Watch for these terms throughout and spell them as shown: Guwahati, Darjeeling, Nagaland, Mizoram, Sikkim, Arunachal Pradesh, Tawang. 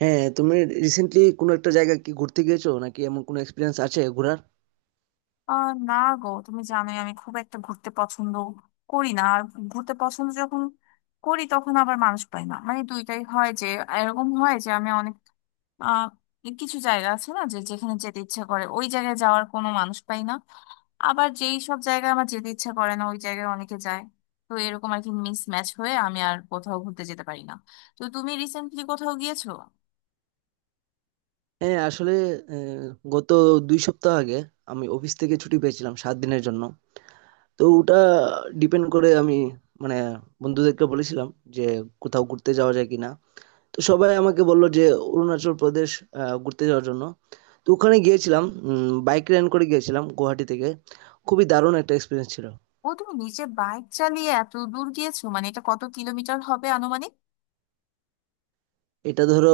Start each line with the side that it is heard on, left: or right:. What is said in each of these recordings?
right: হ্যাঁ, তুমি রিসেন্টলি কোনো একটা জায়গা কি ঘুরতে গিয়েছো, নাকি এমন কোনো এক্সপিরিয়েন্স আছে ঘোরার?
left: না গো, তুমি জানোই আমি খুব একটা ঘুরতে পছন্দ করি না। আর ঘুরতে পছন্দ যখন করি তখন আবার মানুষ পাই না। মানে দুইটাই হয়, যে এরকম হয় যে আমি অনেক আহ কিছু জায়গা আছে না, যে যেখানে যেতে ইচ্ছা করে ওই জায়গায় যাওয়ার কোনো মানুষ পাই না। আবার যেই সব জায়গায় আমার যেতে ইচ্ছা করে না ওই জায়গায় অনেকে যায়। তো এরকম আর কি মিস ম্যাচ হয়ে আমি আর কোথাও ঘুরতে যেতে পারি না। তো তুমি রিসেন্টলি কোথাও গিয়েছো?
right: হ্যাঁ, আসলে আহ, গত ২ সপ্তাহ আগে আমি অফিস থেকে ছুটি পেয়েছিলাম ৭ দিনের জন্য। তো ওটা ডিপেন্ড করে, আমি মানে বন্ধুদেরকে বলেছিলাম যে কোথাও ঘুরতে যাওয়া যায় কিনা। তো সবাই আমাকে বললো যে অরুণাচল প্রদেশ ঘুরতে যাওয়ার জন্য। তো ওখানে গিয়েছিলাম, বাইক রেন্ট করে গিয়েছিলাম গুয়াহাটি থেকে। খুবই দারুণ একটা এক্সপিরিয়েন্স ছিল।
left: ও, তুমি নিজে বাইক চালিয়ে এত দূর গিয়েছো? মানে এটা কত কিলোমিটার হবে আনুমানিক?
right: এটা ধরো,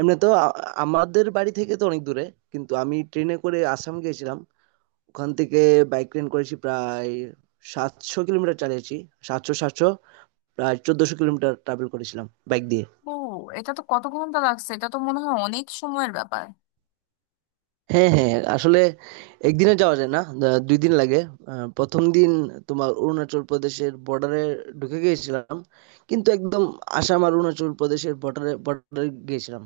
right: এমনি তো আমাদের বাড়ি থেকে তো অনেক দূরে, কিন্তু আমি ট্রেনে করে আসাম গিয়েছিলাম। ওখান থেকে বাইক রেন্ট করেছি, প্রায় ৭০০ কিলোমিটার চালিয়েছি। সাতশো সাতশো, প্রায় ১৪০০ কিলোমিটার ট্রাভেল করেছিলাম বাইক দিয়ে।
left: ও, এটা তো কত ঘন্টা লাগছে, এটা তো মনে হয় অনেক সময়ের ব্যাপার।
right: হ্যাঁ হ্যাঁ, আসলে একদিনে যাওয়া যায় না, ২ দিন লাগে। প্রথম দিন তোমার অরুণাচল প্রদেশের বর্ডারে ঢুকে গিয়েছিলাম, কিন্তু একদম আসাম আর অরুণাচল প্রদেশের বর্ডারে বর্ডারে গিয়েছিলাম।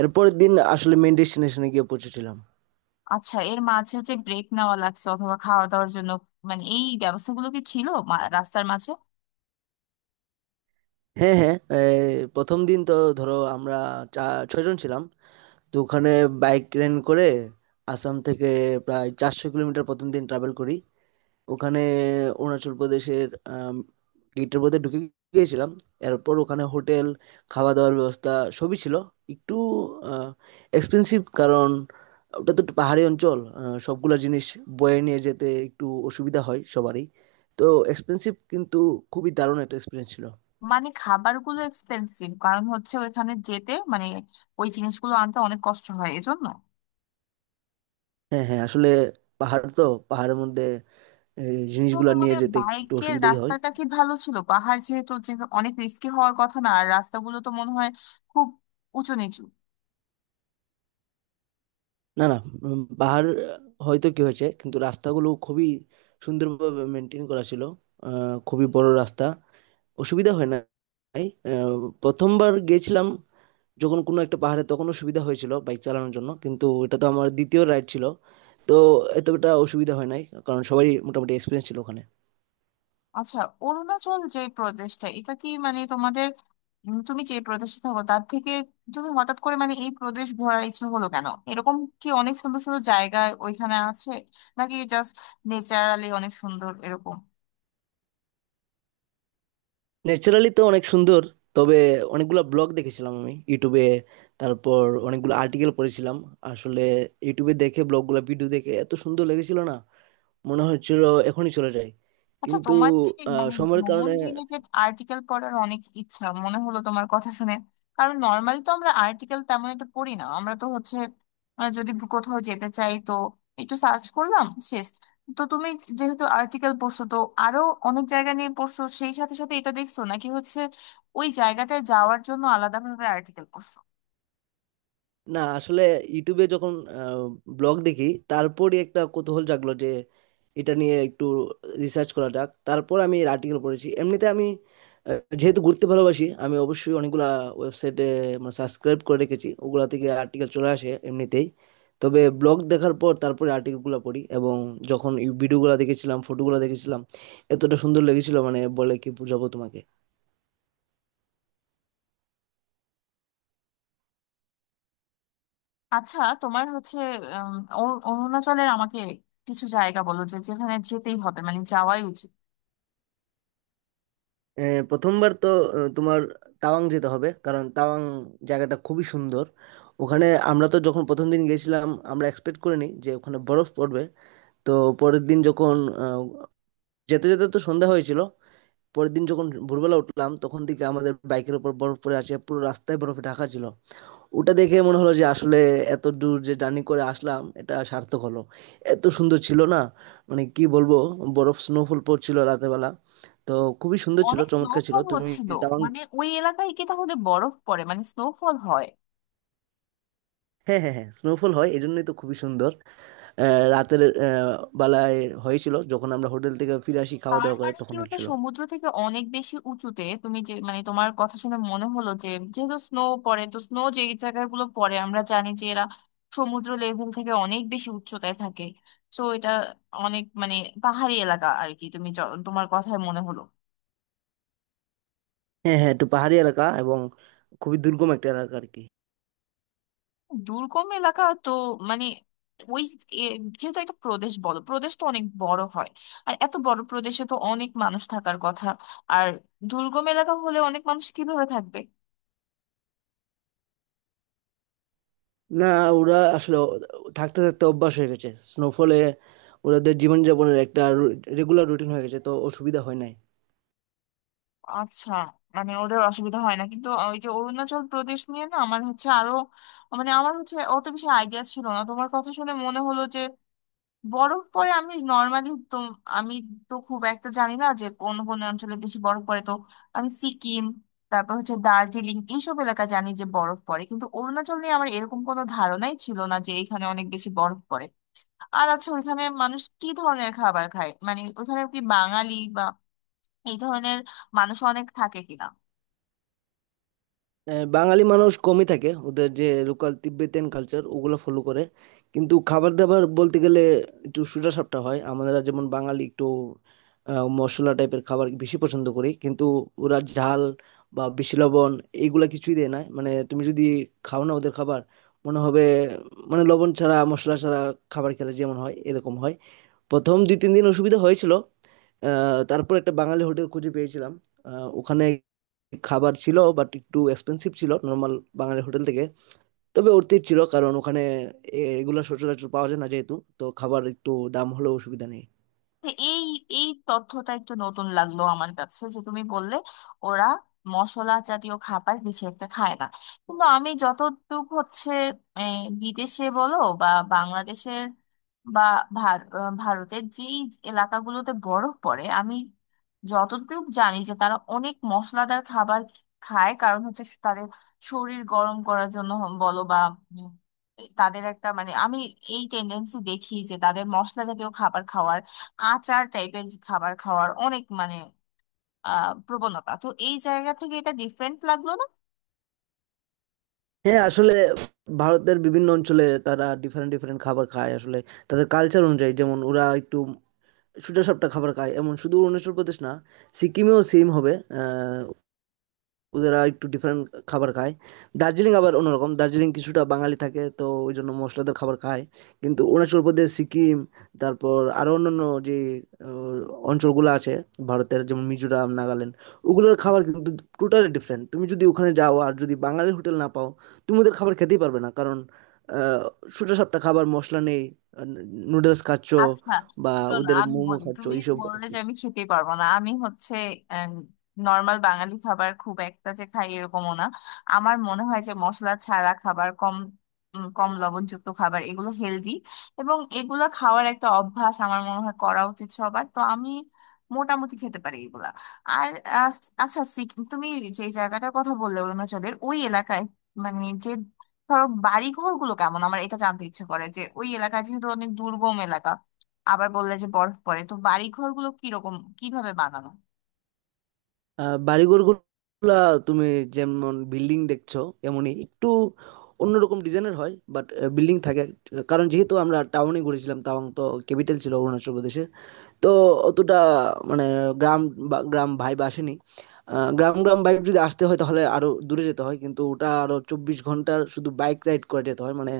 right: এরপরের দিন আসলে মেন ডেস্টিনেশনে গিয়ে পৌঁছেছিলাম।
left: আচ্ছা, এর মাঝে যে ব্রেক নেওয়া লাগছে অথবা খাওয়া দাওয়ার জন্য, মানে এই ব্যবস্থাগুলো কি ছিল রাস্তার মাঝে?
right: হ্যাঁ হ্যাঁ, এই প্রথম দিন তো ধরো আমরা চা ৬ জন ছিলাম। তো ওখানে বাইক রেন্ট করে আসাম থেকে প্রায় ৪০০ কিলোমিটার প্রথম দিন ট্রাভেল করি। ওখানে অরুণাচল প্রদেশের গেটের মধ্যে ঢুকে গিয়েছিলাম। এরপর ওখানে হোটেল, খাওয়া দাওয়ার ব্যবস্থা সবই ছিল। একটু এক্সপেন্সিভ, কারণ ওটা তো একটু পাহাড়ি অঞ্চল, সবগুলা জিনিস বয়ে নিয়ে যেতে একটু অসুবিধা হয় সবারই। তো এক্সপেন্সিভ, কিন্তু খুবই দারুণ একটা এক্সপিরিয়েন্স ছিল।
left: মানে খাবারগুলো এক্সপেন্সিভ কারণ হচ্ছে ওইখানে যেতে মানে ওই জিনিসগুলো আনতে অনেক কষ্ট হয় এজন্য?
right: হ্যাঁ হ্যাঁ, আসলে পাহাড় তো, পাহাড়ের মধ্যে এই
left: তো
right: জিনিসগুলা নিয়ে
left: তোমাদের
right: যেতে একটু
left: বাইকের
right: অসুবিধাই হয়।
left: রাস্তাটা কি ভালো ছিল? পাহাড় যেহেতু, যে অনেক রিস্কি হওয়ার কথা না? আর রাস্তাগুলো তো মনে হয় খুব উঁচু নিচু।
right: না না, পাহাড় হয়তো কি হয়েছে, কিন্তু রাস্তাগুলো খুবই সুন্দরভাবে মেনটেন করা ছিল। খুবই বড় রাস্তা, অসুবিধা হয় নাই। প্রথমবার গেছিলাম যখন কোনো একটা পাহাড়ে, তখন অসুবিধা হয়েছিল বাইক চালানোর জন্য, কিন্তু এটা তো আমার দ্বিতীয় রাইড ছিল। তো এতটা অসুবিধা হয় নাই, কারণ সবাই মোটামুটি এক্সপিরিয়েন্স ছিল ওখানে।
left: আচ্ছা, অরুণাচল যে প্রদেশটা, এটা কি মানে তোমাদের তুমি যে প্রদেশে থাকো তার থেকে তুমি হঠাৎ করে মানে এই প্রদেশ ঘোরার ইচ্ছা হলো কেন? এরকম কি অনেক সুন্দর সুন্দর জায়গা ওইখানে আছে, নাকি জাস্ট নেচারালি অনেক সুন্দর এরকম?
right: ন্যাচারালি তো অনেক সুন্দর। তবে অনেকগুলা ব্লগ দেখেছিলাম আমি ইউটিউবে। তারপর অনেকগুলো আর্টিকেল পড়েছিলাম। আসলে ইউটিউবে দেখে ব্লগগুলো ভিডিও দেখে এত সুন্দর লেগেছিল না, মনে হচ্ছিল এখনই চলে যাই।
left: আচ্ছা,
right: কিন্তু
left: তোমার কি মানে
right: সময়ের
left: ভ্রমণ
right: কারণে।
left: রিলেটেড আর্টিকেল পড়ার অনেক ইচ্ছা? মনে হলো তোমার কথা শুনে, কারণ নর্মালি তো আমরা আর্টিকেল তেমন একটা পড়ি না। আমরা তো হচ্ছে যদি কোথাও যেতে চাই তো একটু সার্চ করলাম, শেষ। তো তুমি যেহেতু আর্টিকেল পড়ছো, তো আরো অনেক জায়গা নিয়ে পড়ছো সেই সাথে সাথে এটা দেখছো, নাকি হচ্ছে ওই জায়গাটায় যাওয়ার জন্য আলাদাভাবে আর্টিকেল পড়ছো?
right: না, আসলে ইউটিউবে যখন ব্লগ দেখি, তারপরই একটা কৌতূহল জাগলো যে এটা নিয়ে একটু রিসার্চ করা যাক। তারপর আমি এর আর্টিকেল পড়েছি। এমনিতে আমি যেহেতু ঘুরতে ভালোবাসি, আমি অবশ্যই অনেকগুলা ওয়েবসাইটে মানে সাবস্ক্রাইব করে রেখেছি, ওগুলা থেকে আর্টিকেল চলে আসে এমনিতেই। তবে ব্লগ দেখার পর তারপরে আর্টিকেলগুলো পড়ি, এবং যখন ভিডিওগুলো দেখেছিলাম, ফটোগুলো দেখেছিলাম, এতটা সুন্দর লেগেছিল, মানে বলে কি বোঝাবো তোমাকে।
left: আচ্ছা, তোমার হচ্ছে উম, অরুণাচলের আমাকে কিছু জায়গা বলো, যে যেখানে যেতেই হবে, মানে যাওয়াই উচিত।
right: প্রথমবার তো তোমার তাওয়াং যেতে হবে, কারণ তাওয়াং জায়গাটা খুবই সুন্দর। ওখানে আমরা তো যখন প্রথম দিন গেছিলাম, আমরা এক্সপেক্ট করিনি যে ওখানে বরফ পড়বে। তো পরের দিন যখন আহ, যেতে যেতে তো সন্ধ্যা হয়েছিল, পরের দিন যখন ভোরবেলা উঠলাম, তখন থেকে আমাদের বাইকের উপর বরফ পড়ে আছে, পুরো রাস্তায় বরফে ঢাকা ছিল। ওটা দেখে মনে হলো যে আসলে এত দূর যে জার্নি করে আসলাম এটা সার্থক হলো। এত সুন্দর ছিল, না মানে কি বলবো, বরফ স্নোফল পড়ছিল রাতের বেলা। তো খুবই সুন্দর ছিল,
left: অনেক
right: চমৎকার ছিল।
left: স্নোফল
right: তুমি
left: হচ্ছিল?
right: তাওয়াং।
left: মানে ওই এলাকায় কি তাহলে বরফ পড়ে, মানে স্নোফল হয়?
right: হ্যাঁ হ্যাঁ হ্যাঁ, স্নোফল হয়, এই জন্যই তো খুবই সুন্দর। রাতের বেলায় হয়েছিল, যখন আমরা হোটেল থেকে ফিরে আসি খাওয়া
left: তার
right: দাওয়া করে,
left: মানে কি
right: তখন
left: ওটা
right: হচ্ছিল।
left: সমুদ্র থেকে অনেক বেশি উঁচুতে? তুমি যে মানে তোমার কথা শুনে মনে হলো যে যেহেতু স্নো পড়ে, তো স্নো যে জায়গাগুলো পড়ে আমরা জানি যে এরা সমুদ্র লেভেল থেকে অনেক বেশি উচ্চতায় থাকে। তো এটা অনেক মানে পাহাড়ি এলাকা আর কি, তুমি তোমার কথায় মনে হলো।
right: হ্যাঁ হ্যাঁ, একটু পাহাড়ি এলাকা, এবং খুবই দুর্গম একটা এলাকা আর কি।
left: দুর্গম এলাকা, তো মানে ওই এ- যেহেতু একটা প্রদেশ বলো, প্রদেশ তো অনেক বড় হয়। আর এত বড় প্রদেশে তো অনেক মানুষ থাকার কথা। আর দুর্গম এলাকা হলে অনেক মানুষ কিভাবে থাকবে?
right: না, ওরা আসলে থাকতে থাকতে অভ্যাস হয়ে গেছে, স্নোফলে ওদের জীবনযাপনের একটা রেগুলার রুটিন হয়ে গেছে, তো অসুবিধা হয় নাই।
left: আচ্ছা, মানে ওদের অসুবিধা হয় না, কিন্তু ওই যে অরুণাচল প্রদেশ নিয়ে না আমার হচ্ছে আরো, মানে আমার হচ্ছে অত বেশি আইডিয়া ছিল না। তোমার কথা শুনে মনে হলো বরফ পরে। আমি নর্মালি তো আমি তো খুব একটা জানি না যে কোন কোন অঞ্চলে বেশি বরফ পড়ে। তো আমি সিকিম, তারপর হচ্ছে দার্জিলিং, এইসব এলাকা জানি যে বরফ পড়ে, কিন্তু অরুণাচল নিয়ে আমার এরকম কোনো ধারণাই ছিল না যে এখানে অনেক বেশি বরফ পড়ে। আর আচ্ছা, ওইখানে মানুষ কি ধরনের খাবার খায়? মানে ওইখানে কি বাঙালি বা এই ধরনের মানুষ অনেক থাকে কিনা?
right: বাঙালি মানুষ কমই থাকে, ওদের যে লোকাল তিব্বেতিয়ান কালচার ওগুলো ফলো করে। কিন্তু খাবার দাবার বলতে গেলে একটু সোজা সাপটা হয়। আমরা যেমন বাঙালি একটু মশলা টাইপের খাবার বেশি পছন্দ করি, কিন্তু ওরা ঝাল বা বেশি লবণ এইগুলা কিছুই দেয় না। মানে তুমি যদি খাও না ওদের খাবার, মনে হবে মানে লবণ ছাড়া মশলা ছাড়া খাবার খেলে যেমন হয় এরকম হয়। প্রথম ২-৩ দিন অসুবিধা হয়েছিল। আ তারপর একটা বাঙালি হোটেল খুঁজে পেয়েছিলাম। আ ওখানে খাবার ছিল, বাট একটু এক্সপেনসিভ ছিল নরমাল বাঙালি হোটেল থেকে। তবে অর্থিত ছিল, কারণ ওখানে এগুলা সচরাচর পাওয়া যায় না যেহেতু। তো খাবার একটু দাম হলেও অসুবিধা নেই।
left: তো এই এই তথ্যটা একটু নতুন লাগলো আমার কাছে, যে তুমি বললে ওরা মশলা জাতীয় খাবার বেশি একটা খায় না। কিন্তু আমি যতটুকু হচ্ছে এই, বিদেশে বলো বা বাংলাদেশের বা ভারতের যেই এলাকাগুলোতে বরফ পড়ে, আমি যতটুকু জানি যে তারা অনেক মশলাদার খাবার খায় কারণ হচ্ছে তাদের শরীর গরম করার জন্য। হম, বলো বা উম, তাদের একটা মানে আমি এই টেন্ডেন্সি দেখি যে তাদের মশলা জাতীয় খাবার খাওয়ার, আচার টাইপের খাবার খাওয়ার অনেক মানে প্রবণতা। তো এই জায়গা থেকে এটা ডিফারেন্ট লাগলো না।
right: হ্যাঁ, আসলে ভারতের বিভিন্ন অঞ্চলে তারা ডিফারেন্ট, ডিফারেন্ট খাবার খায় আসলে। তাদের কালচার অনুযায়ী, যেমন ওরা একটু সোজাসাপ্টা খাবার খায়। এমন শুধু অরুণাচল প্রদেশ না, সিকিমেও সেইম হবে। ওদেরা একটু ডিফারেন্ট খাবার খায়। দার্জিলিং আবার অন্যরকম। দার্জিলিং কিছুটা বাঙালি থাকে তো ওইজন্য মশলাদার খাবার খায়। কিন্তু অরুণাচল প্রদেশ, সিকিম, তারপর আরো অন্যান্য যে আহ, অঞ্চলগুলো আছে ভারতের, যেমন মিজোরাম, নাগাল্যান্ড, ওগুলোর খাবার কিন্তু টোটালি ডিফারেন্ট। তুমি যদি ওখানে যাও আর যদি বাঙালি হোটেল না পাও, তুমি ওদের খাবার খেতেই পারবে না। কারণ আহ, সোজা সাপটা খাবার, মশলা নেই। নুডলস খাচ্ছ
left: আচ্ছা,
right: বা
left: শোনো
right: ওদের
left: আমি
right: মোমো
left: বলি,
right: খাচ্ছ
left: তুমি
right: এইসব।
left: বললে যে আমি খেতেই পারবো না। আমি হচ্ছে নর্মাল বাঙালি খাবার খুব একটা যে খাই এরকমও না। আমার মনে হয় যে মশলা ছাড়া খাবার, কম কম লবণযুক্ত খাবার এগুলো হেলদি, এবং এগুলো খাওয়ার একটা অভ্যাস আমার মনে হয় করা উচিত সবার। তো আমি মোটামুটি খেতে পারি এগুলা। আর আহ, আচ্ছা, তুমি যে জায়গাটার কথা বললে অরুণাচলের ওই এলাকায়, মানে যে ধরো বাড়ি ঘরগুলো কেমন? আমার এটা জানতে ইচ্ছে করে, যে ওই এলাকা যেহেতু অনেক দুর্গম এলাকা, আবার বললে যে বরফ পড়ে, তো বাড়ি ঘরগুলো কিরকম, কিভাবে বানানো?
right: বাড়িঘর গুলা তুমি যেমন বিল্ডিং দেখছো, এমনই একটু অন্যরকম ডিজাইনের হয়, বাট বিল্ডিং থাকে। কারণ যেহেতু আমরা টাউনে ঘুরেছিলাম, তাওয়াং তো ক্যাপিটাল ছিল অরুণাচল প্রদেশের। তো অতটা মানে গ্রাম বা গ্রাম ভাইব আসেনি। গ্রাম গ্রাম ভাইব যদি আসতে হয়, তাহলে আরো দূরে যেতে হয়, কিন্তু ওটা আরো ২৪ ঘন্টার শুধু বাইক রাইড করে যেতে হয় মানে।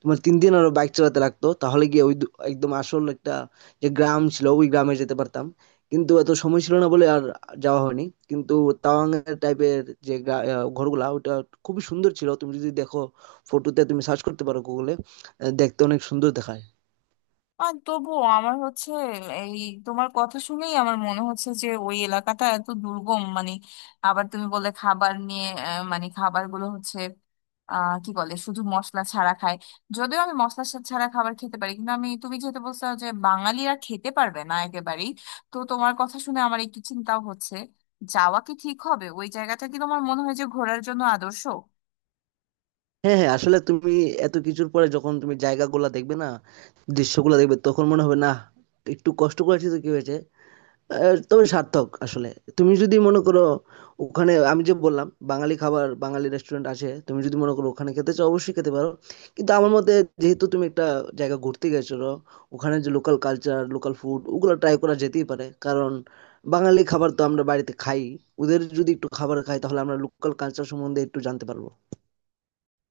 right: তোমার ৩ দিন আরো বাইক চালাতে লাগতো, তাহলে গিয়ে ওই একদম আসল একটা যে গ্রাম ছিল, ওই গ্রামে যেতে পারতাম। কিন্তু এত সময় ছিল না বলে আর যাওয়া হয়নি। কিন্তু তাওয়াং এর টাইপের যে ঘরগুলা, ওটা খুবই সুন্দর ছিল। তুমি যদি দেখো ফটোতে, তুমি সার্চ করতে পারো গুগলে, দেখতে অনেক সুন্দর দেখায়।
left: আর তবুও আমার হচ্ছে এই, তোমার কথা শুনেই আমার মনে হচ্ছে যে ওই এলাকাটা এত দুর্গম মানে, আবার তুমি বললে খাবার নিয়ে, মানে খাবারগুলো হচ্ছে কি বলে, শুধু মশলা ছাড়া খায়। যদিও আমি মশলা ছাড়া খাবার খেতে পারি, কিন্তু আমি, তুমি যেহেতু বলছো যে বাঙালিরা খেতে পারবে না একেবারেই, তো তোমার কথা শুনে আমার একটু চিন্তাও হচ্ছে যাওয়া কি ঠিক হবে। ওই জায়গাটা কি তোমার মনে হয় যে ঘোরার জন্য আদর্শ?
right: হ্যাঁ হ্যাঁ, আসলে তুমি এত কিছুর পরে যখন তুমি জায়গাগুলো দেখবে না, দৃশ্যগুলো দেখবে, তখন মনে হবে না একটু কষ্ট করেছি তো কি হয়েছে। তবে সার্থক আসলে। তুমি যদি মনে করো, ওখানে আমি যে বললাম বাঙালি খাবার, বাঙালি রেস্টুরেন্ট আছে, তুমি যদি মনে করো ওখানে খেতে চাও, অবশ্যই খেতে পারো। কিন্তু আমার মতে, যেহেতু তুমি একটা জায়গা ঘুরতে গেছো, ওখানে যে লোকাল কালচার লোকাল ফুড ওগুলো ট্রাই করা যেতেই পারে। কারণ বাঙালি খাবার তো আমরা বাড়িতে খাই, ওদের যদি একটু খাবার খাই, তাহলে আমরা লোকাল কালচার সম্বন্ধে একটু জানতে পারবো।